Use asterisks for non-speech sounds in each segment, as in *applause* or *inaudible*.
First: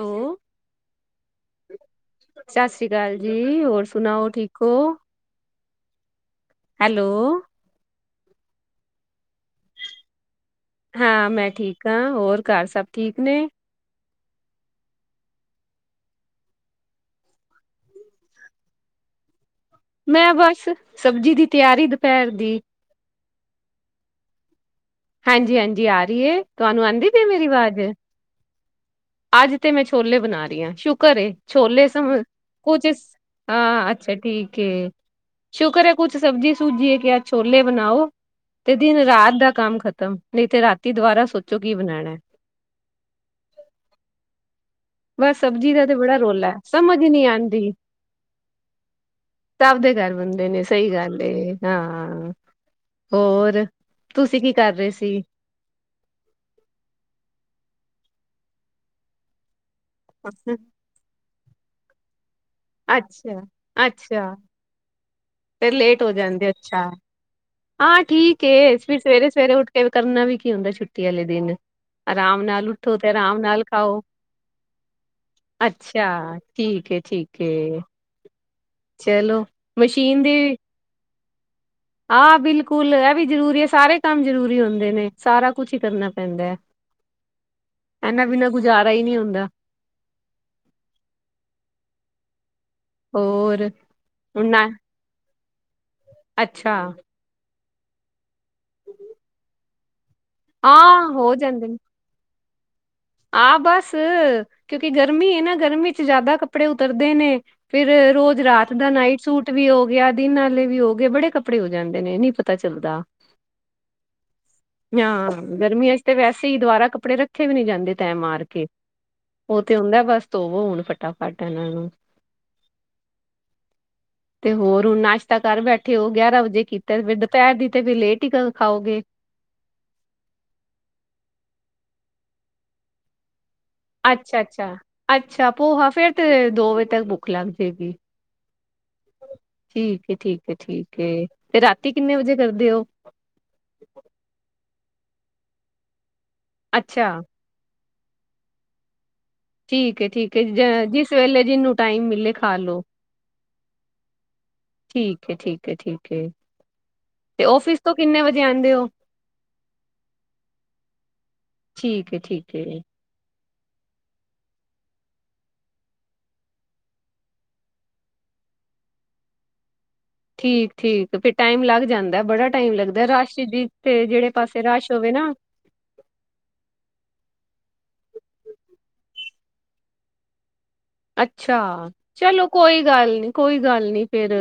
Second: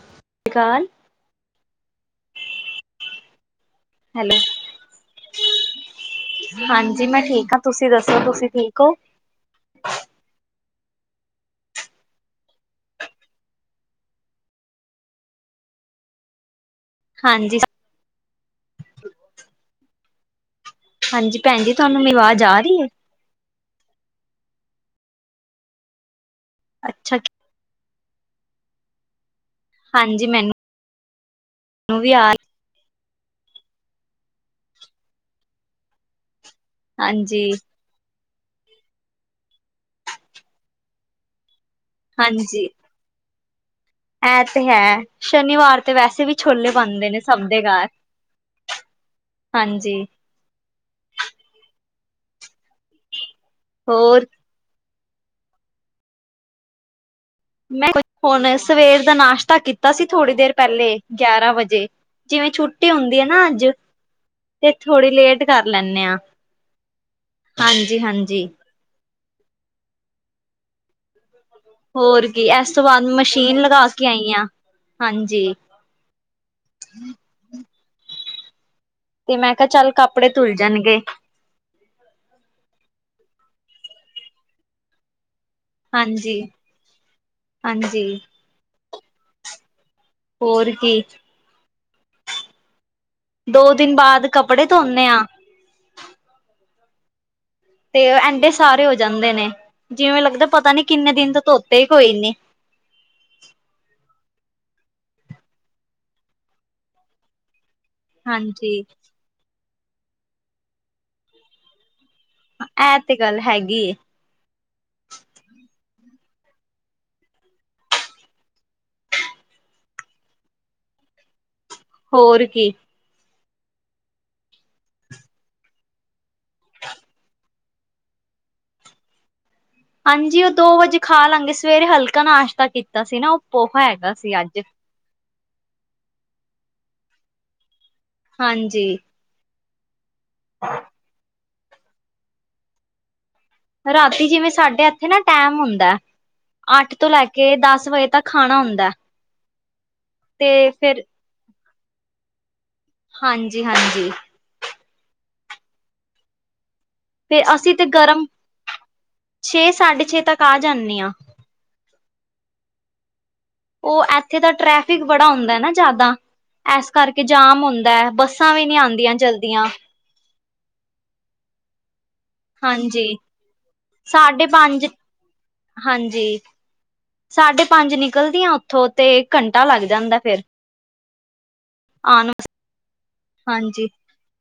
ਉਹ। ਕਾਲ ਸਤਿ ਸ੍ਰੀ ਅਕਾਲ ਜੀ, ਹੋਰ ਸੁਣਾਓ ਹੈਲੋ ਠੀਕ ਔ? ਹਾਂਜੀ ਮੈਂ ਹੈਲੋ। ਠੀਕ ਆ। ਤੁਸੀਂ ਦੱਸੋ ਤੁਸੀਂ ਠੀਕ ਔ? ਹਾਂ ਮੈਂ ਠੀਕ ਆ, ਹੋਰ ਘਰ ਸਭ ਠੀਕ ਨੇ? ਹਾਂਜੀ। ਮੈਂ ਬਸ, ਸਬਜ਼ੀ ਹਾਂਜੀ ਦੀ ਭੈਣ ਜੀ ਤਿਆਰੀ ਤੁਹਾਨੂੰ ਮੇਰੀ ਦੁਪਹਿਰ ਆਵਾਜ਼ ਆ ਦੀ। ਰਹੀ ਹੈ ਹਾਂਜੀ-ਹਾਂਜੀ ਆ ਰਹੀ ਏ, ਤੁਆਨੂੰ ਆਂਦੀ ਅੱਛਾ ਪਈ ਏ ਮੇਰੀ ਵਾਜ਼? ਆਜ ਤੇ ਮੈਂ ਛੋਲੇ ਹਾਂਜੀ ਬਣਾ ਰਹੀ ਮੈਨੂੰ ਆ, ਸ਼ੁਕਰ ਏ, ਛੋਲੇ ਸਮ ਵੀ ਆ ਕੋਚਿਸ ਹਾਂ, ਅੱਛਾ ਠੀਕ ਏ, ਸ਼ੁਕਰ ਹੈ। ਕੁਛ ਸਬਜ਼ੀ ਸੁਬਜੀਏ ਕਿਆ ਹਾਂਜੀ ਛੋਲੇ ਬਣਾਓ ਤੇ ਦਿਨ ਰਾਤ ਦਾ ਕੰਮ ਖਤਮ, ਨਈ ਤੇ ਰਾਤੀ ਦੁਬਾਰਾ ਸੋਚੋ ਕੀ ਬਣਾਣਾ ਏ। ਹਾਂਜੀ ਜੀ। ਐ ਤੇ ਹੈ। ਬਸ ਸਬਜ਼ੀ ਸ਼ਨੀਵਾਰ ਦਾ ਤੇ ਬੜਾ ਵੈਸੇ ਵੀ ਰੋਲਾ, ਹੈ, ਛੋਲੇ ਸਮਝ ਹੀ ਬਣਦੇ ਨੇ ਨਹੀਂ ਸਭ ਦੇ ਆਉਂਦੀ। ਕਾਰ। ਸਭ ਦੇ ਹਾਂਜੀ। ਘਰ ਬੰਦੇ ਨੇ, ਸਹੀ ਗੱਲ ਏ, ਹਾਂ। ਹੋਰ? ਹੋਰ ਤੁਸੀਂ ਕੀ ਕਰ ਰਏ ਸੀ? ਮੈਂ *unintelligible* ਹੁਨ ਸਵੇਰ ਦਾ ਨਾਸ਼ਤਾ ਕੀਤਾ ਸੀ, ਥੋੜੀ ਦੇਰ ਪੈਲੇ। ਗਿਆਰਾ ਵਜੇ, ਜਿਵੇਂ ਛੁੱਟੀ ਹੂੰਦੀ ਏ ਅੱਛਾ ਨਾ ਅੱਜ, ਅੱਛਾ ਤੇ ਥੋੜੀ ਲੇਟ ਕਰ ਫੇਰ ਲੇਟ ਲੈਂਦੇ ਹੋ ਹਾਂ ਜਾਂਦੇ ਓ ਅੱਛਾ, ਹਾਂਜੀ ਆਂ ਠੀਕ ਹਾਂਜੀ ਏ। ਫਿਰ ਸਵੇਰੇ-ਸਵੇਰੇ ਉੱਠ ਕੇ ਵੀ, ਕਰਨਾ ਵੀ ਕੀ ਹੁੰਦਾ ਏ, ਛੁੱਟੀ ਆਲੇ ਦਿਨ? ਹੋਰ ਅਰਾਮ ਕੀ ਨਾਲ ਇਸ ਤੋਂ ਉਠੋ, ਬਾਅਦ ਤੇ ਅਰਾਮ ਮਸ਼ੀਨ ਨਾਲ ਲਗਾ ਖਾਓ। ਕੇ ਆਈ ਹਾਂ ਹਾਂਜੀ ਅੱਛਾ, ਠੀਕ ਏ, ਠੀਕ ਏ। ਤੇ ਚਲੋ ਮੈ ਕਿਆ ਚੱਲ ਮਸ਼ੀਨ ਕੱਪੜੇ ਧੁੱਲ ਜਾਨਗੇ। ਆ ਬਿਲਕੁਲ, ਏ ਵੀ ਜ਼ਰੂਰੀ ਏ ਸਾਰੇ ਕੰਮ ਜਰੂਰੀ ਹੁੰਦੇ ਨੇ। ਸਾਰਾ ਕੁੱਛ ਈ ਕਰਨਾ ਹਾਂਜੀ ਪੈਂਦਾ ਹਾਂਜੀ ਏਨਾ ਬਿਨਾ ਗੁਜ਼ਾਰਾ ਈ ਨੀ ਹੁੰਦਾ। ਹੋਰ ਕੀ ਦੋ ਹੋਰ ਦਿਨ ਬਾਦ ਹੁਣ ਕੱਪੜੇ ਨਾ ਧੋਨੇ ਆਂ। ਅੱਛਾ। ਤੇ ਏਡੇ ਸਾਰੇ ਹੋ ਜਾਂਦੇ ਨੇ, ਜਿਵੇਂ ਲੱਗਦਾ ਪਤਾ ਨੀ ਹਾਂ ਕਿੰਨੇ ਦਿਨ ਹੋ ਤੋ ਜਾਂਦੇ ਨੇ ਧੋਤੇ ਈ ਕੋਈ ਨੀ। ਆ ਬੱਸ ਕਿਉਕਿ ਗਰਮੀ ਏ ਨਾ, ਗਰਮੀ ਚ ਜਿਆਦਾ ਕੱਪੜੇ ਉਤਰਦੇ ਨੇ। ਫਿਰ ਰੋਜ਼ ਰਾਤ ਹਾਂਜੀ ਦਾ ਨਾਈਟ ਸੂਟ ਵੀ ਹੋ ਗਿਆ, ਦਿਨ ਆਲੇ ਵੀ ਹੋਗੇ, ਬੜੇ ਕੱਪੜੇ ਹੋ ਜਾਂਦੇ ਨੇ, ਨੀ ਪਤ ਪਤਾ ਇਹ ਚੱਲਦਾ ਤੇ ਗੱਲ ਹੈਗੀ ਏ ਨਾਂ ਗਰਮੀਆਂ 'ਚ ਤੇ ਵੈਸੇ ਹੀ ਦੁਬਾਰਾ ਕੱਪੜੇ ਰੱਖੇ ਵੀ ਨੀ ਜਾਂਦੇ। ਤੈਹ ਮਾਰ ਕੇ ਉਹ ਤੇ ਹੁੰਦਾ ਬਸ ਧੋਵੋ ਹੁਣ। ਫਟਾਫਟ ਉਹਨਾਂ ਨੂੰ। ਹੋਰ ਕੀ *inaudible* ਤੇ ਹੋਰ ਹੁਨ ਨਾਸ਼ਤਾ ਕਰ ਬੈਠੇ ਓ, ਗਿਆਰਾ ਵਜੇ ਕੀਤਾ, ਫੇਰ ਦੁਪਹਿਰ ਦੀ ਤੇ ਫੇਰ ਲੇਟ ਈ ਖਾਓਗੇ। ਹਾਂਜੀ, ਓ ਦੋ ਵਜੇ ਖਾ ਲਾਂਗੇ, ਸਵੇਰੇ ਹਲਕਾ ਨਾਸ਼ਤਾ ਕੀਤਾ ਸੀ ਨਾ ਓ ਅੱਛਾ, ਅੱਛਾ, ਅੱਛਾ ਪੋਹਾ ਫੇਰ ਤੇ ਦੋ ਵਜੇ ਤੱਕ ਭੁਖ ਲੱਗ ਜਾਏਗੀ। ਹਾਂਜੀ। ਠੀਕ ਏ, ਠੀਕ ਏ, ਠੀਕ ਏ, ਤੇ ਰਾਤੀ ਕਿੰਨੇ ਵਜੇ ਕਰਦੇ ਓ? ਰਾਤੀ ਜਿਵੇਂ ਸਾਡੇ ਏਥੇ ਨਾ ਟੈਮ ਹੁੰਦਾ, ਅੱਠ ਤੋ ਅੱਛਾ ਲੈ ਕੇ ਕੇ ਦੱਸ ਵਜੇ ਤੱਕ ਖਾਣਾ ਹੁੰਦਾ। ਠੀਕ ਏ, ਠੀਕ ਏ, ਤੇ ਜ ਫਿਰ ਜਿਸ ਵੇਲੇ ਜਿਹਨੂੰ ਟਾਈਮ ਮਿਲੇ ਖਾ ਲੋ। ਹਾਂਜੀ ਹਾਂਜੀ ਠੀਕ ਏ, ਠੀਕ ਏ, ਠੀਕ ਏ। ਫੇਰ ਅਸੀ ਔਫਿਸ ਤੇ ਤੋਂ ਕਿੰਨੇ ਗਰਮ, ਵਜੇ ਆਂਦੇ ਓ? ਛੇ ਸਾਢੇ ਛੇ ਤੱਕ ਆ ਜਾਨੀ ਆਂ। ਠੀਕ ਏ, ਠੀਕ ਏ। ਓਹ ਏਥੇ ਦਾ ਟਰੈਫਿਕ ਬੜਾ ਹੁੰਦਾ ਨਾ ਜਿਆਦਾ। ਏਸ ਕਰਕੇ ਜਾਮ ਹੁੰਦਾ, ਬੱਸਾਂ ਵੀ ਨੀ ਆਂਦੀਆਂ ਜਾਂਦੀਆਂ। ਠੀਕ, ਠੀਕ ਫੇਰ ਟਾਈਮ ਲੱਗ ਜਾਂਦਾ ਬੜਾ। ਟਾਈਮ ਲੱਗਦੈ ਹਾਂਜੀ ਰਸ਼ ਚ, ਤੇ ਜਿਹੜੇ ਸਾਢੇ ਪਾਸੇ ਪੰਜ ਰਸ਼ ਹੋਵੇ ਨਾ ਹਾਂਜੀ, ਸਾਢੇ ਪੰਜ ਨਿਕਲਦੀ ਆਂ ਓੱਥੋਂ, ਤੇ ਘੰਟਾ ਲੱਗ ਜਾਂਦੈ ਫੇਰ। ਅੱਛਾ, ਆਉਣ ਚਲੋ ਕੋਈ ਗੱਲ ਨੀ, ਵਾਸਤੇ। ਕੋਈ ਗੱਲ ਹਾਂਜੀ ਨੀ। ਫੇਰ,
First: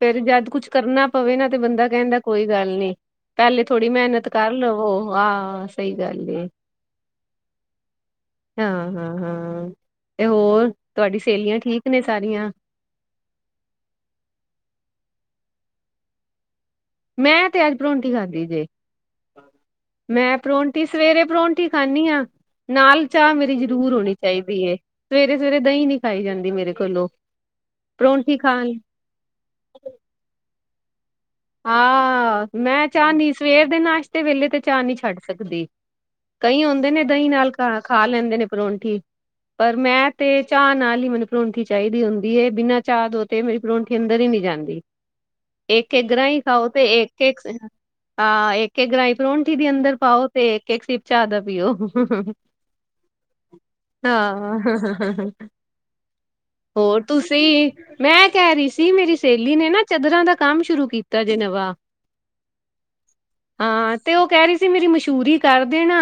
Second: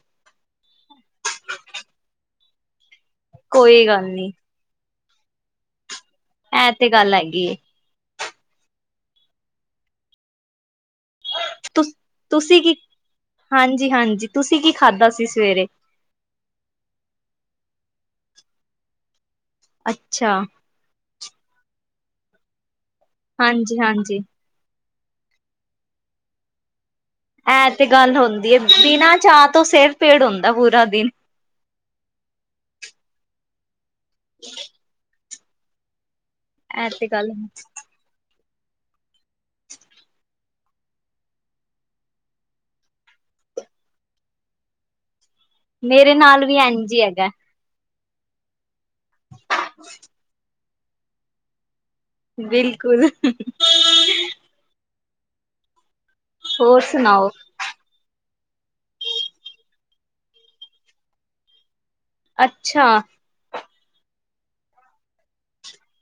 ਫੇਰ ਜੱਦ ਕੁੱਛ ਕਰਨਾ ਪਵੇ ਨਾ, ਤੇ ਬੰਦਾ ਕਹਿੰਦਾ ਕੋਈ ਗੱਲ ਨੀ। ਪਹਿਲੇ ਕੋਈ ਥੋੜੀ ਗੱਲ ਨੀ ਮਿਹਨਤ ਕਰ ਲਵੋ, ਆ ਸਈ ਗੱਲ ਏ। ਇਹ ਤੇ ਗੱਲ ਹੈਗੀ ਏ। ਹਾਂ, ਹਾਂ, ਹਾਂ, ਤੇ ਹੋਰ ਤੁਹਾਡੀ ਸਹੇਲੀਆਂ ਠੀਕ ਤੁਸ ਨੇ ਸਾਰੀਆਂ ਤੁਸੀਂ ਕੀ ਹਾਂਜੀ, ਹਾਂਜੀ ਤੁਸੀ ਕੀ ਖਾਦਾ ਸੀ ਸਵੇਰੇ? ਮੈਂ ਤੇ ਅੱਜ ਪਰੌਂਠੀ ਖਾਦੀ ਜੇ, ਮੈਂ ਅੱਛਾ ਪਰੌਂ ਵੀ ਸਵੇਰੇ ਪਰੌਂਠੀ ਖਾਂਨੀ ਆਂ, ਨਾਲ ਚਾਹ ਮੇਰੀ ਹਾਂਜੀ ਜ਼ਰੂਰ ਹੋਨੀ ਹਾਂਜੀ ਚਾਹੀਦੀ। *unintelligible* ਸਵੇਰੇ-ਸਵੇਰੇ ਦਈ ਨੀ ਖਾਈ ਜਾਂਦੀ ਮੇਰੇ ਕੋਲੋ *unintelligible* ਇਹ ਤੇ ਗੱਲ ਹੋਂਦੀ ਏ, ਬਿਨਾ ਚਾਹ ਤੋਂ ਸਿਰ ਪੀੜ ਹੁੰਦਾ ਪੂਰਾ ਦਿਨ ਆ, ਮੈਂ ਚਾਹ ਨੀ ਸਵੇਰ ਦੇ ਨਾਸ਼ਤੇ ਵੇਲੇ, ਤੇ ਚਾਹ ਨੀ ਛੱਡ ਸਕਦੀ। ਕਈਂ ਇਹ ਹੁੰਦੇ ਨੇ ਤੇ ਦਹੀ ਗੱਲ ਨਾਲ ਖਾ ਖਾ ਲੈਂਦੇ ਨੇ ਪਰੌਂਠੀ। ਪਰ ਮੈਂ ਤੇ ਚਾਹ ਨਾਲ ਈ ਮੈਨੂੰ ਪਰੌਂਠੀ ਚਾਈਦੀ ਹੁੰਦੀ ਏ, ਬਿਨਾਂ ਚਾਹ ਤੋ ਤੇ ਮੇਰੀ ਪਰੌਂਠੀ ਅੰਦਰ ਹੀ ਨਹੀਂ ਜਾਂਦੀ। ਇਕ ਮੇਰੇ ਗਰਾਂਈ ਨਾਲ ਵੀ ਖਾਓ ਤੇ ਇੰਝ ਹੀ ਇੱਕ, ਹੈਗਾ ਇੱਕ ਆ ਇੱਕ, ਇੱਕ ਗਰਾਈ ਪਰੌਂਠੀ ਦੀ ਅੰਦਰ ਪਾਓ ਤੇ ਇੱਕ, ਇੱਕ ਸਿਪ ਚਾਹ ਦਾ ਪੀਓ। ਬਿਲਕੁਲ ਹਾਂ, ਹਾਹਾਹਾ ਹੋਰ ਤੁਸੀਂ ਮੈਂ ਕਹਿ ਰਹੀ ਸੀ, ਮੇਰੀ ਸਹੇਲੀ ਨੇ ਨਾ ਚਦਰਾਂ ਦਾ ਕੰਮ ਸ਼ੁਰੂ ਕੀਤਾ ਜੇ ਨਵਾਂ। ਅੱਛਾ। ਹਾਂ ਤੇ ਉਹ ਕਹਿ ਰਹੀ ਸੀ, ਮੇਰੀ ਮਸ਼ਹੂਰੀ ਕਰ ਦੇਣਾ।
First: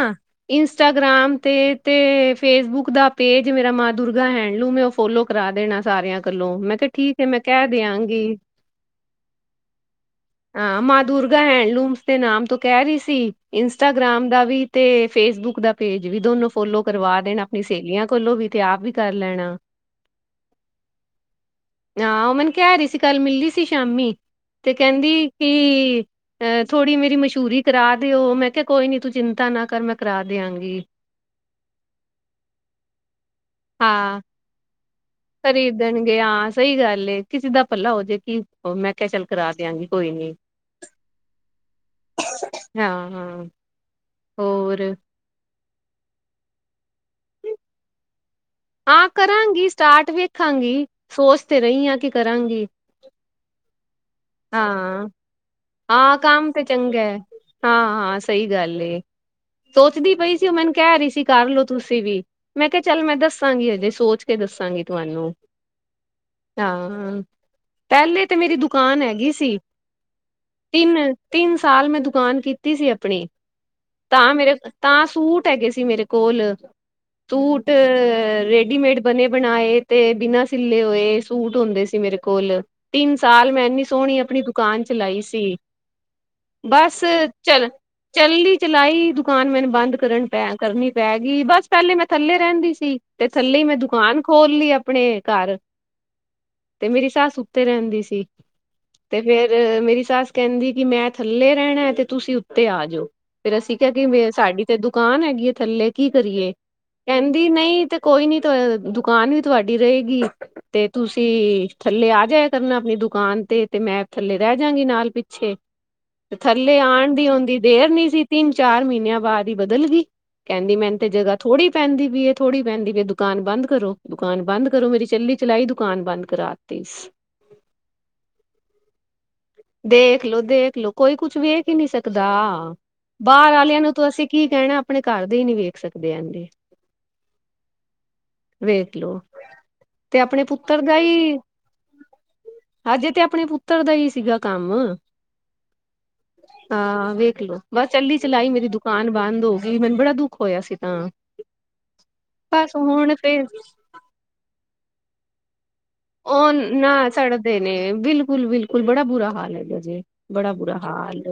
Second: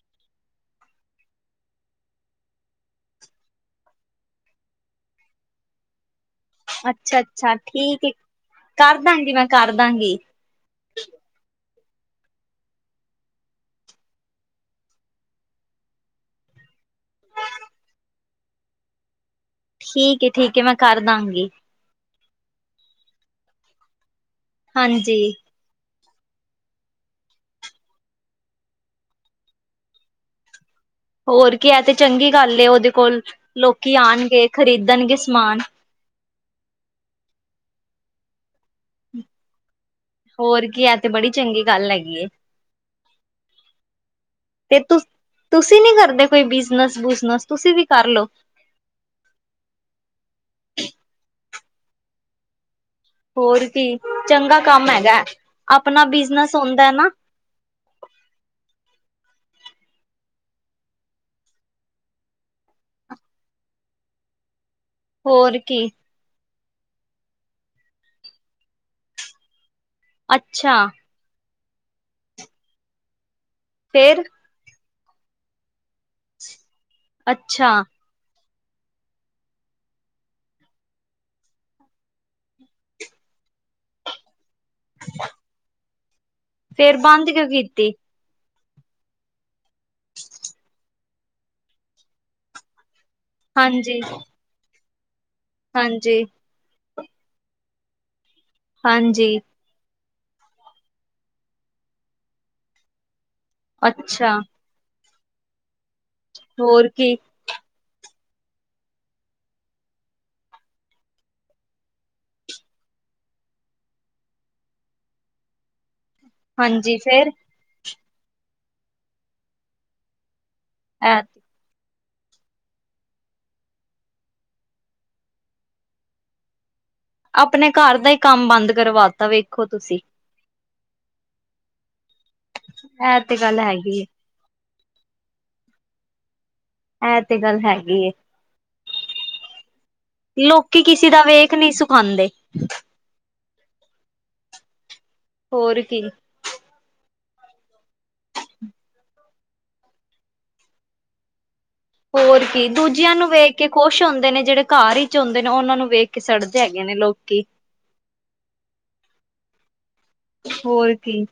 ਇੰਸਟਾਗ੍ਰਾਮ ਤੇ ਤੇ ਫੇਸਬੁਕ ਦਾ ਪੇਜ ਮੇਰਾ ਮਾਂ ਦੁਰਗਾ ਹੈਫਲੂਮ ਫੋਲੋ ਕਰਾ ਦੇਣਾ ਸਾਰਿਆਂ ਕਲੋਂ ਮੈਂ ਕਿਹਾ ਠੀਕ ਐ ਮੈਂ ਕਹਿ ਦਿਆਂਗੀ। ਕਰਦਾਂਗੀ ਮੈਂ ਕਰਦਾਂਗੀ। ਹਾਂ ਮਾਂ ਦੁਰਗਾ ਹੈਂਡਲੂਮਸ ਦੇ ਨਾਮ ਤੋਂ ਕਹਿ ਰਹੀ ਸੀ, ਇੰਸਟਾਗ੍ਰਾਮ ਦਾ ਵੀ ਤੇ ਫੇਸਬੁੱਕ ਦਾ ਪੇਜ ਵੀ ਦੋਨੋ ਫੋਲੋ ਕਰਵਾ ਦੇਣਾ ਆਪਣੀ ਸਹੇਲੀਆਂ ਕੋਲੋਂ ਵੀ, ਤੇ ਆਪ ਵੀ ਕਰ ਲੈਣਾ। ਠੀਕ ਏ, ਠੀਕ ਏ ਮੈਂ ਕਰ ਦਾਂਗੀ। ਹਾਂ, ਉਹ ਮੈਨੂੰ ਕਹਿ ਰਹੀ ਸੀ ਕੱਲ ਮਿਲੀ ਸੀ ਸ਼ਾਮੀ ਤੇ ਹਾਂਜੀ ਕਹਿੰਦੀ ਕਿ ਅ ਥੋੜੀ ਮੇਰੀ ਮਸ਼ਹੂਰੀ ਕਰਾ ਦਿਓ, ਮੈਂ ਕਿਹਾ ਕੋਈ ਨੀ ਤੂੰ ਚਿੰਤਾ ਨਾ ਕਰ ਮੈਂ ਕਰਾ ਦਿਆਂਗੀ। ਹੋਰ ਕੀ ਐ, ਤੇ ਚੰਗੀ ਗੱਲ ਉਹਦੇ ਕੋਲ ਲੋਕੀ ਆਣਗੇ ਖਰੀਦਣਗੇ ਸ ਖਰੀਦਨਗੇ ਆ, ਸਈ ਗੱਲ ਏ ਕਿਸੀ ਦਾ ਭਲਾ ਹੋਜੇ ਕੀ ਓ ਮੈਂ ਕਿਹਾ ਚੱਲ ਕਰਾ ਦੇਆਂਗੀ, ਕੋਈ ਨੀ ਹੋਰ ਕੀ ਹੈ ਤੇ ਬੜੀ ਚੰਗੀ ਗੱਲ ਹੈਗੀ ਏ ਹਾਂ, ਹਾਂ। ਤੇ ਤੁ ਤੁਸੀਂ ਨੀ ਕਰਦੇ ਕੋਈ ਬਿਜਨਸ-ਬੁਜਨਸ, ਤੁਸੀਂ ਵੀ ਕਰਲੋ ਹਾਂ ਕਰਾਂਗੀ ਸਟਾਰਟ ਵੇਖਾਂਗੀ, ਸੋਚ ਤੇ ਰਹੀ ਹਾਂ ਕਿ ਕਰਾਂਗੀ। ਹੋਰ ਕੀ ਚੰਗਾ ਕੰਮ ਹਾਂ, ਹੈਗਾ, ਆਪਣਾ ਬਿਜਨਸ ਹੁੰਦਾ ਨਾ। ਹਾਂ, ਹਾਂ ਸਹੀ ਗੱਲ ਏ। ਸੋਚਦੀ ਪਈ ਸੀ, ਉਹ ਮੈਨੂੰ ਕਹਿ ਰਹੀ ਸੀ ਕਰ ਲਓ ਤੁਸੀਂ ਵੀ ਮੈਂ ਕਿਹਾ ਚੱਲ ਮੈਂ ਦੱਸਾਂਗੀ ਅਜੇ ਸੋਚ ਤੇ ਦੱਸਾਂਗੇ ਤੁਹਾਨੂੰ। ਹੋਰ ਕੀ ਹਾਂ ਪਹਿਲੇ ਤੇ ਮੇਰੀ ਦੁਕਾਨ ਹੈਗੀ ਸੀ। ਅੱਛਾ ਤਿੰਨ, ਤਿੰਨ ਸਾਲ ਮੈਂ ਦੁਕਾਨ ਕੀਤੀ ਸੀ ਆਪਣੀ ਫੇਰ ਤਾਂ ਮੇਰੇ ਤਾਂ ਸੂਟ ਹੈਗੇ ਸੀ ਮੇਰੇ ਕੋਲ ਸੂਟ ਅੱਛਾ ਰੈਡੀਮੇਡ ਬਣੇ ਬਣਾਏ ਤੇ ਬਿਨਾਂ ਸਿੱਲੇ ਹੋਏ, ਸੂਟ ਹੁੰਦੇ ਸੀ ਮੇਰੇ ਕੋਲ ਤਿੰਨ ਸਾਲ ਮੈਂ ਇੰਨੀ ਸੋਹਣੀ ਆਪਣੀ ਦੁਕਾਨ ਚਲਾਈ ਸੀ। ਠੀਕ, ਫੇਰ ਬਸ ਬੰਦ ਕਿਉਂ ਚਲ ਕੀਤੀ? ਚੱਲਦੀ ਚਲਾਈ ਦੁਕਾਨ ਮੈਨੂੰ ਬੰਦ ਕਰਨ ਪੈ ਕਰਨੀ ਪੈ ਗਈ, ਬਸ ਪਹਿਲੇ ਮੈਂ ਥੱਲੇ ਰਹਿੰਦੀ ਸੀ। ਤੇ ਥੱਲੇ ਮੈਂ ਹਾਂਜੀ, ਦੁਕਾਨ ਖੋਲ੍ਹ ਲਈ ਆਪਣੇ ਘਰ ਹਾਂਜੀ। ਤੇ ਮੇਰੀ ਸੱਸ ਉੱਤੇ ਰਹਿੰਦੀ ਸੀ, ਤੇ ਹਾਂਜੀ ਫੇਰ ਮੇਰੀ ਸੱਸ ਕਹਿੰਦੀ ਕਿ ਮੈਂ ਥੱਲੇ ਰਹਿਣਾ, ਤੇ ਤੁਸੀਂ ਉੱਤੇ ਆ ਜਾਓ ਫੇਰ ਅਸੀਂ ਕਿਹਾ ਕੇ ਅੱਛਾ ਸਾਡੀ ਤੇ ਦੁਕਾਨ ਹੈਗੀ ਹੈ ਥੱਲੇ ਕੀ ਕਰੀਏ ਹੋਰ ਕੀ ਕਹਿੰ ਦੀ ਨਹੀਂ ਤੇ ਕੋਈ ਨੀ ਦੁਕਾਨ ਵੀ ਤੁਹਾਡੀ ਰਹੇਗੀ। ਤੇ ਤੁਸੀਂ ਥੱਲੇ ਆ ਜਾਇਆ ਕਰਨਾ ਆਪਣੀ ਦੁਕਾਨ ਤੇ ਤੇ ਮੈਂ ਥੱਲੇ ਰਹਿ ਜਾਗੀ ਨਾਲ ਪਿੱਛੇ, ਥੱਲੇ ਹਾਂਜੀ ਆਣ ਦੀ ਫੇਰ ਆਉਂਦੀ ਦੇਰ ਨੀ ਸੀ, ਤਿੰਨ ਚਾਰ ਮਹੀਨਿਆਂ ਬਾਅਦ ਹੀ ਬਦਲ ਗਈ। ਕਹਿੰਦੀ ਮੈਨੂੰ ਤੇ ਐ ਜਗ੍ਹਾ ਥੋੜੀ ਪੈਂਦੀ ਪਈ ਥੋੜ੍ਹੀ ਪੈਂਦੀ ਪਈ ਦੁਕਾਨ ਬੰਦ ਕਰੋ ਦੁਕਾਨ ਬੰਦ ਕਰੋ ਮੇਰੀ ਚੱਲੀ ਚਲਾਈ ਦੁਕਾਨ ਬੰਦ ਕਰਾ ਤੀ। ਆਪਣੇ ਘਰ ਦਾ ਹੀ ਕੰਮ ਬੰਦ ਕਰਵਾਤਾ ਵੇ ਦੇਖਲੋ, ਦੇਖਲੋ ਕੋਈ ਕੁਛ ਵੇਖ ਹੀ ਨਹੀਂ ਸਕਦਾ, ਇਹ ਤੇ ਬਾਹਰ ਗੱਲ ਵਾਲਿਆਂ ਨੂੰ ਹੈਗੀ ਏ। ਤਾਂ ਅਸੀਂ ਕੀ ਕਹਿਣਾ ਆਪਣੇ ਘਰ ਦੇ ਹੀ ਨਹੀਂ ਵੇਖ ਸਕਦੇ ਹੈਗੇ। ਇਹ ਤੇ ਗੱਲ ਹੈਗੀ ਏ। ਵੇਖ ਲੋ। ਤੇ ਆਪਣੇ ਪੁੱਤਰ ਲੋਕੀ ਕਿਸੀ ਦਾ ਹੀ ਵੇਖ ਨੀ ਸੁਖਾਂਦੇ। ਇਦਰ ਦਾ ਈ ਸੀਗਾ ਕੰਮ। ਹੋਰ ਕੀ। ਹਾਂ, ਵੇਖਲੋ ਬਸ ਚਲੀ ਚਲਾਈ ਮੇਰੀ ਦੁਕਾਨ ਬੰਦ ਹੋਗੀ ਮੈਨੂੰ ਬੜਾ ਦੁੱਖ ਹੋਇਆ ਸੀ ਤਾਂ ਹੋਰ ਕੀ ਬਸ ਦੂਜਿਆਂ ਹੁਣ ਨੂੰ ਫੇਰ ਵੇਖ ਕੇ ਖੁਸ਼ ਹੁੰਦੇ ਨੇ ਜਿਹੜੇ ਘਰ ਈ ਚ ਹੁੰਦੇ ਨੇ ਓਨਾਂ ਨੂੰ ਵੇ ਓ ਨਾ ਸੜ ਦੇ ਨੇ ਬਿਲਕੁੱਲ-ਬਿਲਕੁੱਲ ਬੜਾ ਬੁਰਾ ਹਾਲ ਹੈਗਾ ਜੇ ਬੜਾ ਬੁਰਾ ਹੋਰ ਕੀ ਹਾਲ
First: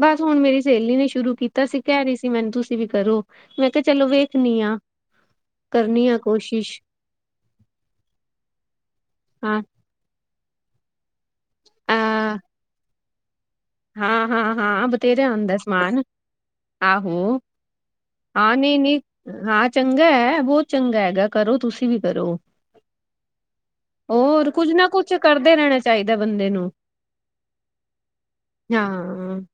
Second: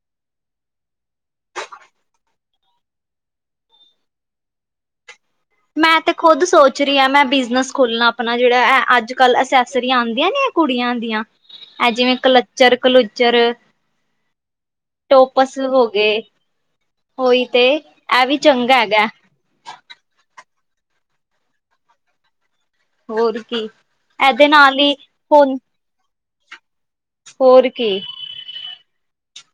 ਬਸ ਹੁਣ ਮੇਰੀ ਸੇਲੀ ਨੇ ਸ਼ੁਰੂ ਕੀਤਾ ਸੀ ਕੈਰੀ ਸੀ ਮੈਨੂੰ ਤੁਸੀਂ ਵੀ ਕਰੋ। ਮੈਂ ਕਿਹਾ ਚਲੋ ਵੇਖਣੀ ਆ। ਮੈਂ ਕਰਨੀ ਤੇ ਆ ਖੁਦ ਕੋਸ਼ਿਸ਼ ਸੋਚਰੀ ਆ। ਮੈਂ ਬਿਜਨਸ ਖੋਲਣਾ ਆਪਣਾ ਜੇੜਾ ਅੱਜ ਕੱਲ, ਹਾਂ ਅਸੇਸ ਦੀ ਆਂਦੀਆਂ ਨੀ ਹੈ, ਕੁੜੀਆਂ ਦੀਆਂ। ਐ ਜਿਵੇਂ ਕਲੱਚਰ, - ਕਲੁਚਰ। ਹਾਂ-ਹਾਂ, ਹਾਂ। ਹਾਂ ਬਥੇਰੇ ਆਂਦਾ ਸਮਾਨ। ਗਏ ਆਹੋ ਉਹੀ ਤੇ ਇਹ ਵੀ ਹਾਂ ਚੰਗਾ ਨੀ-ਨੀ। ਹੈਗਾ ਹਾਂ ਚੰਗਾ ਐ। ਬੋਤ ਚੰਗਾ ਹੈਗਾ, ਕਰੋ ਤੁਸੀਂ ਵੀ ਕਰੋ। ਹੋਰ ਕੀ ਇਹਦੇ ਓਰ ਕੁੱਜ ਨਾਲ ਨਾ ਹੀ ਕੁੱਛ, ਹੁਣ ਕਰਦੇ ਰੈਣਾ ਚਾਹੀਦਾ ਬੰਦੇ ਨੂੰ। ਹੋਰ ਕੀ। ਹਾਂ।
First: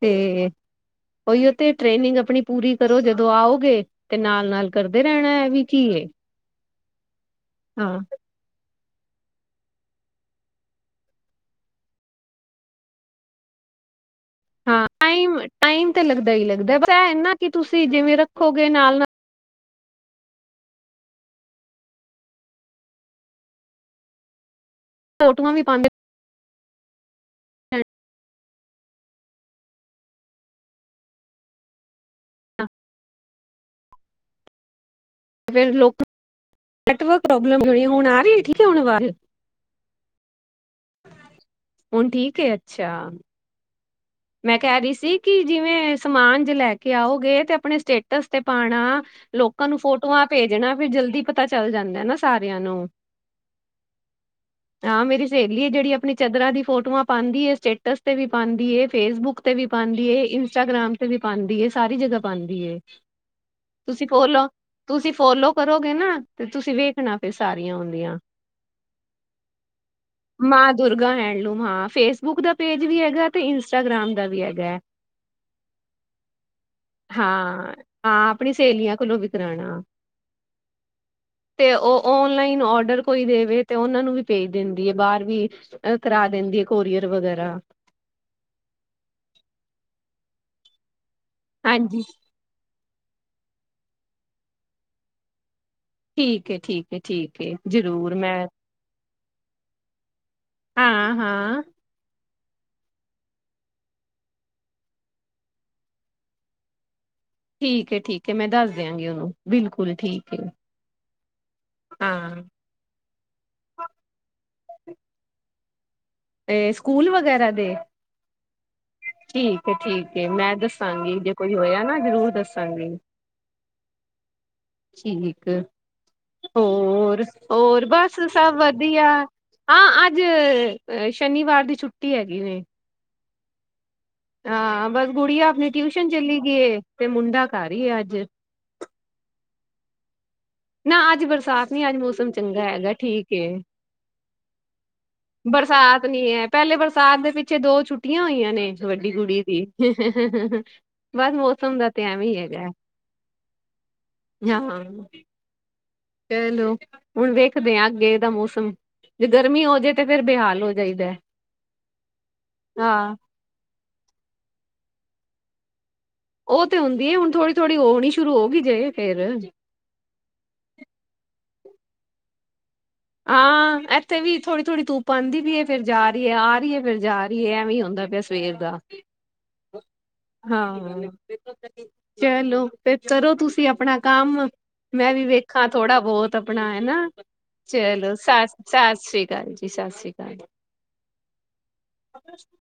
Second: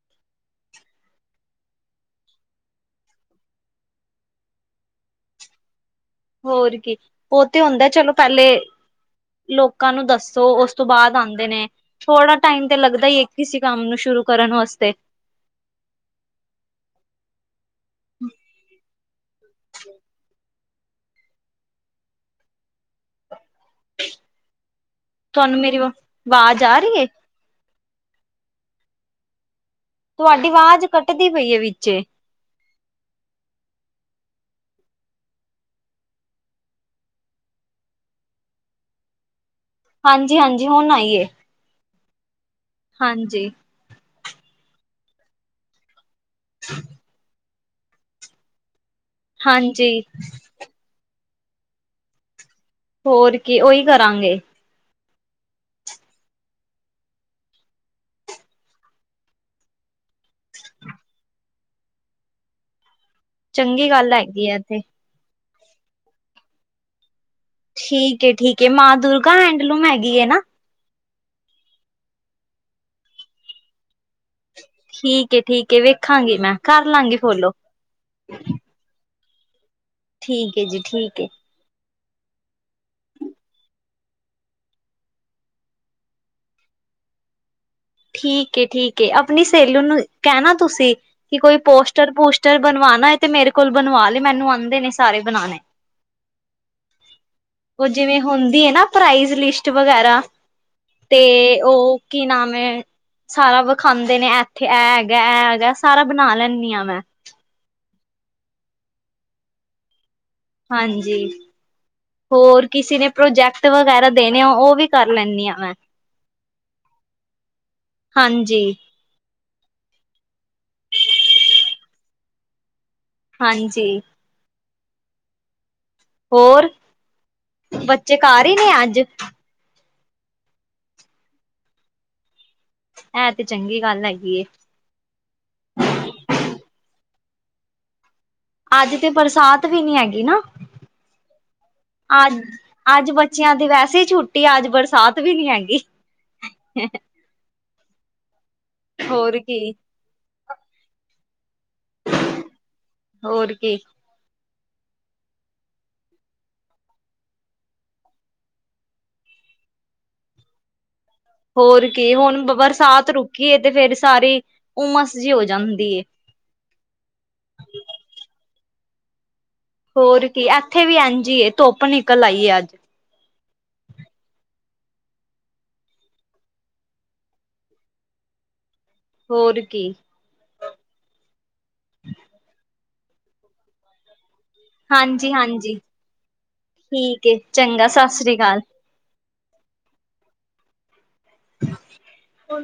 ਤੇ ਓਈ ਓ ਤੇ ਟ੍ਰੇਨਿੰਗ ਆਪਣੀ ਪੂਰੀ ਕਰੋ, ਜਦੋਂ ਆਓਗੇ। ਤੇ ਨਾਲ-ਨਾਲ ਕਰਦੇ ਰੈਣਾ, ਏ ਵੀ ਕੀਏ। ਹੋਰ ਕੀ, ਉਹ ਤੇ ਹੁੰਦਾ ਚਲੋ ਪਹਿਲੇ ਲੋਕਾਂ ਨੂੰ ਦੱਸੋ, ਉਸ ਤੋਂ ਬਾਅਦ ਆਉਂਦੇ ਨੇ। ਥੋੜਾ ਟਾਈਮ ਤੇ ਲੱਗਦਾ ਹੀ ਹੈ। ਇੱਕ ਕਿਸੇ ਕੰਮ ਨੂੰ ਸ਼ੁਰੂ ਕਰਨ ਹਾਂ ਵਾਸਤੇ। ਟਾਈਮ, ਟਾਈਮ ਤੇ ਲੱਗਦਾ ਹੀ ਲੱਗਦਾ ਐ। ਪਰ ਇਹ ਨਾ ਕਿ ਤੁਸੀਂ ਜਿਵੇਂ ਰੱਖੋਗੇ, ਨਾਲ- ਨਾਲ ਫੋਟੋਆਂ ਤੁਹਾਨੂੰ ਵੀ ਮੇਰੀ, ਪਾਉਂਦੇ ਆਵਾਜ਼ ਆ ਰਹੀ ਹੈ। ਤੁਹਾਡੀ ਆਵਾਜ਼ ਕੱਟਦੀ ਪਈ ਏ ਵਿੱਚੇ। ਫੇਰ ਲੋਕ ਨੈਟਵਰਕ ਪ੍ਰੋਬਲਮ ਹੋਣੀ ਹੈ। ਹੁਣ ਆ ਰੀ, ਠੀਕ ਐ ਹੁਣ ਵਾਜ। ਹਾਂਜੀ-ਹਾਂਜੀ, ਹੁਣ ਆਈਏ। ਹੁਣ ਠੀਕ ਐ। ਹਾਂਜੀ। ਮੈਂ ਕੈ ਰੀ ਸੀ, ਕੀ ਜਿਵੇਂ ਸਮਾਨ ਜੇ ਲੈ ਕੇ ਆਓਗੇ। ਤੇ ਆਪਣੇ ਸਟੇਟਸ ਤੇ ਪਾਣਾ। ਲੋਕਾਂ ਨੂੰ ਹਾਂਜੀ ਫੋਟੋਆਂ ਭੇਜਣਾ, ਫੇਰ ਜਲਦੀ ਪਤਾ ਚੱਲ ਜਾਂਦਾ ਨਾ ਸਾਰਿਆਂ ਨੂੰ। ਹੋਰ ਕੀ, ਓਈ ਕਰਾਂਗੇ। ਹਾਂ ਮੇਰੀ ਸੇਲੀ ਏ, ਜੇੜੀ ਆਪਣੀ ਚਾਦਰਾਂ ਦੀ ਫੋਟੋਆਂ ਪਾਂਦੀ ਏ। ਸਟੇਟਸ ਤੇ ਵੀ ਪਾਂਦੀ ਏ। ਫੇਸਬੁੱਕ ਤੇ ਵੀ ਪਾਂਦੀ ਏ, ਇੰਸਟਾਗ੍ਰਾਮ ਤੇ ਵੀ ਪਾਂਦੀ ਏ, ਸਾਰੀ ਜਗਾ ਪਾਂਦੀ ਏ। ਚੰਗੀ ਤੁਸੀਂ ਗੱਲ ਫੋਲੋ, ਹੈਗੀ ਆ ਤੇ ਤੁਸੀਂ ਫੋਲੋ ਕਰੋਗੇ ਨਾ। ਤੇ ਤੁਸੀਂ ਵੇਖਣਾ, ਫੇਰ ਸਾਰੀਆਂ ਔਂਦੀਆ ਠੀਕ ਏ ਠੀਕ ਏ ਮਾਂ ਦੁਰਗਾ ਹੈਂਡਲੂਮ ਹੈਗੀ ਏ ਨਾ ਮਾਂ ਦੁਰਗਾ ਹੈਂਡਲੂਮ ਹਾਂ। ਫੇਸਬੁੱਕ ਦਾ ਪੇਜ ਵੀ ਹੈਗਾ, ਤੇ ਇੰਸਟਾਗ੍ਰਾਮ ਦਾ ਵੀ ਹੈਗਾ। ਠੀਕ ਏ- ਠੀਕ ਏ, ਵੇਖਾਂਗੀ ਮੈਂ ਕਰ ਲਾਂਗੀ ਫੋਲੋ। ਹਾਂ ਹਾਂ, ਆਪਣੀ ਸੇਲੀਆਂ ਕੋਲੋਂ ਵੀ ਕਰਾਣਾ। ਠੀਕ ਏ ਜੀ, ਠੀਕ ਏ। ਤੇ ਓ ਓਨਲਾਈਨ ਓਡਰ ਕੋਈ ਦੇਵੇ, ਤੇ ਓਨਾਂ ਨੂੰ ਵੀ ਭੇਜ ਦਿੰਦੀ ਏ ਬਾਰ ਵੀ। ਅ ਕਰਾ ਦਿੰਦੀ ਐ। ਕੋਰੀਅਰ ਵਗੈਰਾ। ਠੀਕ ਏ- ਠੀਕ ਏ, ਆਪਣੀ ਸਹੇਲੀ ਨੂੰ ਕੈਣਾ ਤੁਸੀਂ, ਕਿ ਕੋਈ ਹਾਂਜੀ ਪੋਸਟਰ- ਪੂਸਟਰ ਟਰ, ਬਣਵਾਂਨਾ ਏ ਤੇ। ਮੇਰੇ ਕੋਲ ਬਣਵਾ ਲੇ ਮੈਨੂੰ ਆਂਦੇ ਨੇ ਸਾਰੇ ਬਣਾਣੇ। ਠੀਕ ਏ- ਠੀਕ ਏ, ਠੀਕ ਏ ਉਹ ਜਰੂਰ ਜਿਵੇਂ ਮੈਂ ਹੁੰਦੀ ਏ ਨਾ ਪ੍ਰਾਈਜ਼ ਲਿਸਟ ਵਗੈਰਾ, ਤੇ ਹਾਂ-ਹਾਂ ਓ ਕੀ ਨਾਮ ਏ ਸਾਰਾ ਵਿਖਾਂਦੇ ਨੇ, ਐਥੇ ਐ ਹੈਗਾ, ਐ ਹੈਗਾ। ਸਾਰਾ ਬਣਾ ਲੈਂਨੀ ਆ ਮੈਂ। ਠੀਕ ਏ- ਠੀਕ ਇ, ਮੈਂ ਦੱਸ ਦਿਆਂਗੀ ਓਨੂੰ ਬਿਲਕੁੱਲ ਠੀਕ ਏ। ਹਾਂਜੀ, ਹਾਂ ਹੋਰ? ਕਿਸੀ ਨੇ ਪ੍ਰੋਜੈਕਟ ਵਗੈਰਾ ਦੇਣੇ ਆ। ਓਵੀ ਕਰ ਲੈਂਨੀ ਆ ਮੈਂ। ਤੇ ਸਕੂਲ ਵਗੈਰਾ ਦੇ? ਹਾਂਜੀ ਠੀਕ ਏ ਠੀਕ ਮੈਂ ਦੱਸਾਂਗੀ, ਜੇ ਕੋਈ ਹੋਇਆ ਨਾ ਜ਼ਰੂਰ ਦੱਸਾਂਗੀ। ਹਾਂਜੀ। ਠੀਕ ਹੋਰ, ਹੋਰ ਬੱਚੇ ਬਸ ਘਰ ਹੀ ਸਭ ਨੇ ਅੱਜ ਵਧੀਆ। ਹਾਂ, ਅੱਜ ਸ਼ਨੀਵਾਰ ਦੀ ਛੁੱਟੀ ਹੈਗੀ ਦੇ। ਇਹ ਤੇ ਚੰਗੀ ਗੱਲ ਹੈਗੀ ਹੈ। ਹਾਂ, ਬਸ ਗੁੜੀਆ ਆਪਣੀ ਟਿਊਸ਼ਨ ਚੱਲੀ ਗਈ ਏ। ਤੇ ਮੁੰਡਾ ਘਰੇ ਹੀ ਆ ਅੱਜ। ਅੱਜ ਤੇ ਬਰਸਾਤ ਵੀ ਨੀ ਹੈਗੀ ਨਾ। ਨਾ ਅੱਜ ਬਰਸਾਤ ਨੀ ਮੌਸਮ ਅੱਜ ਚੰਗਾ ਹੈਗਾ ਅੱਜ ਠੀਕ ਏ ਬੱਚਿਆਂ ਦੀ ਵੈਸੇ ਈ ਛੁੱਟੀ ਅੱਜ ਬਰਸਾਤ ਵੀ ਨੀ ਹੈਗੀ ਬਰਸਾਤ ਨੀ ਹੈ ਪਹਿਲੇ ਬਰਸਾਤ ਦੇ ਪਿੱਛੇ ਦੋ ਛੁੱਟੀਆਂ ਹੋਈਆਂ ਨੇ ਵੱਡੀ ਹੋਰ ਕੁੜੀ ਦੀ। ਕੀ ਬਸ ਮੌਸਮ ਦਾ ਤਾਂ ਐਵੇ ਈ ਹੈਗਾ। ਹੋਰ ਕੀ ਹਾਂ। ਚਲੋ ਹੁਣ ਵੇਖਦੇ ਹਾਂ ਅੱਗੇ ਇਹਦਾ ਮੌਸਮ ਜੇ ਗਰਮੀ ਹੋ ਜਾੇ ਤਾਂ ਫਿਰਰ ਬੇਹਾਲ ਹੋ ਜਾਈਦਾ। ਹੋਰ ਕੀ ਹੁਣ ਬਰਸਾਤ ਹਾਂ ਰੁਕੀਏ ਤੇ ਫੇਰ ਸਾਰੀ ਹੁਮਸ ਜਿਹੀ ਹੋ ਜਾਂਦੀ ਐ। ਉਹ ਤੇ ਹੁੰਦੀ ਹੈ ਹੁਣ ਥੋੜੀ ਥੋੜੀ ਹੋਣੀ ਸ਼ੁਰੂ ਹੋ ਗਈ ਜੇ ਫ਼ੇਰ। ਹੋਰ ਕੀ ਇੱਥੇ ਵੀ ਇਝ ਏ ਧੁੱਪ ਨਿਕਲ ਆਈ ਅੱਜ। ਹਾਂ। ਐਥੇ ਵੀ ਥੋੜ੍ਹੀ ਥੋੜ੍ਹੀ ਧੁਪ ਆਂਦੀ ਪਈ ਏ ਫੇਰ ਜਾ ਰੀ ਐ ਆ ਰਿਐ ਫਿਰ ਜਾ ਰੀਐ ਐਵੇਂ ਈ ਹੁੰਦਾ ਪਿਆ ਸਵੇਰ ਦਾ। ਹੋਰ ਕੀ। ਹਾਂ ਚਲੋ ਤੇ ਕਰੋ ਤੁਸੀਂ ਆਪਣਾ ਕੰਮ। ਮੈਂ ਵੀ ਹਾਂਜੀ ਵੇਖਾਂ ਹਾਂਜੀ ਥੋੜ੍ਹਾ ਬਹੁਤ ਆਪਣਾ ਹਨਾ। ਠੀਕ ਏ ਚੰਗਾ ਸਤਿ ਚਲੋ ਸ੍ਰੀ ਅਕਾਲ ਸਤਿ ਸ੍ਰੀ ਅਕਾਲ ਜੀ ਸਤਿ ਸ਼੍ਰੀ ਅਕਾਲ ਜੀ। *unintelligible*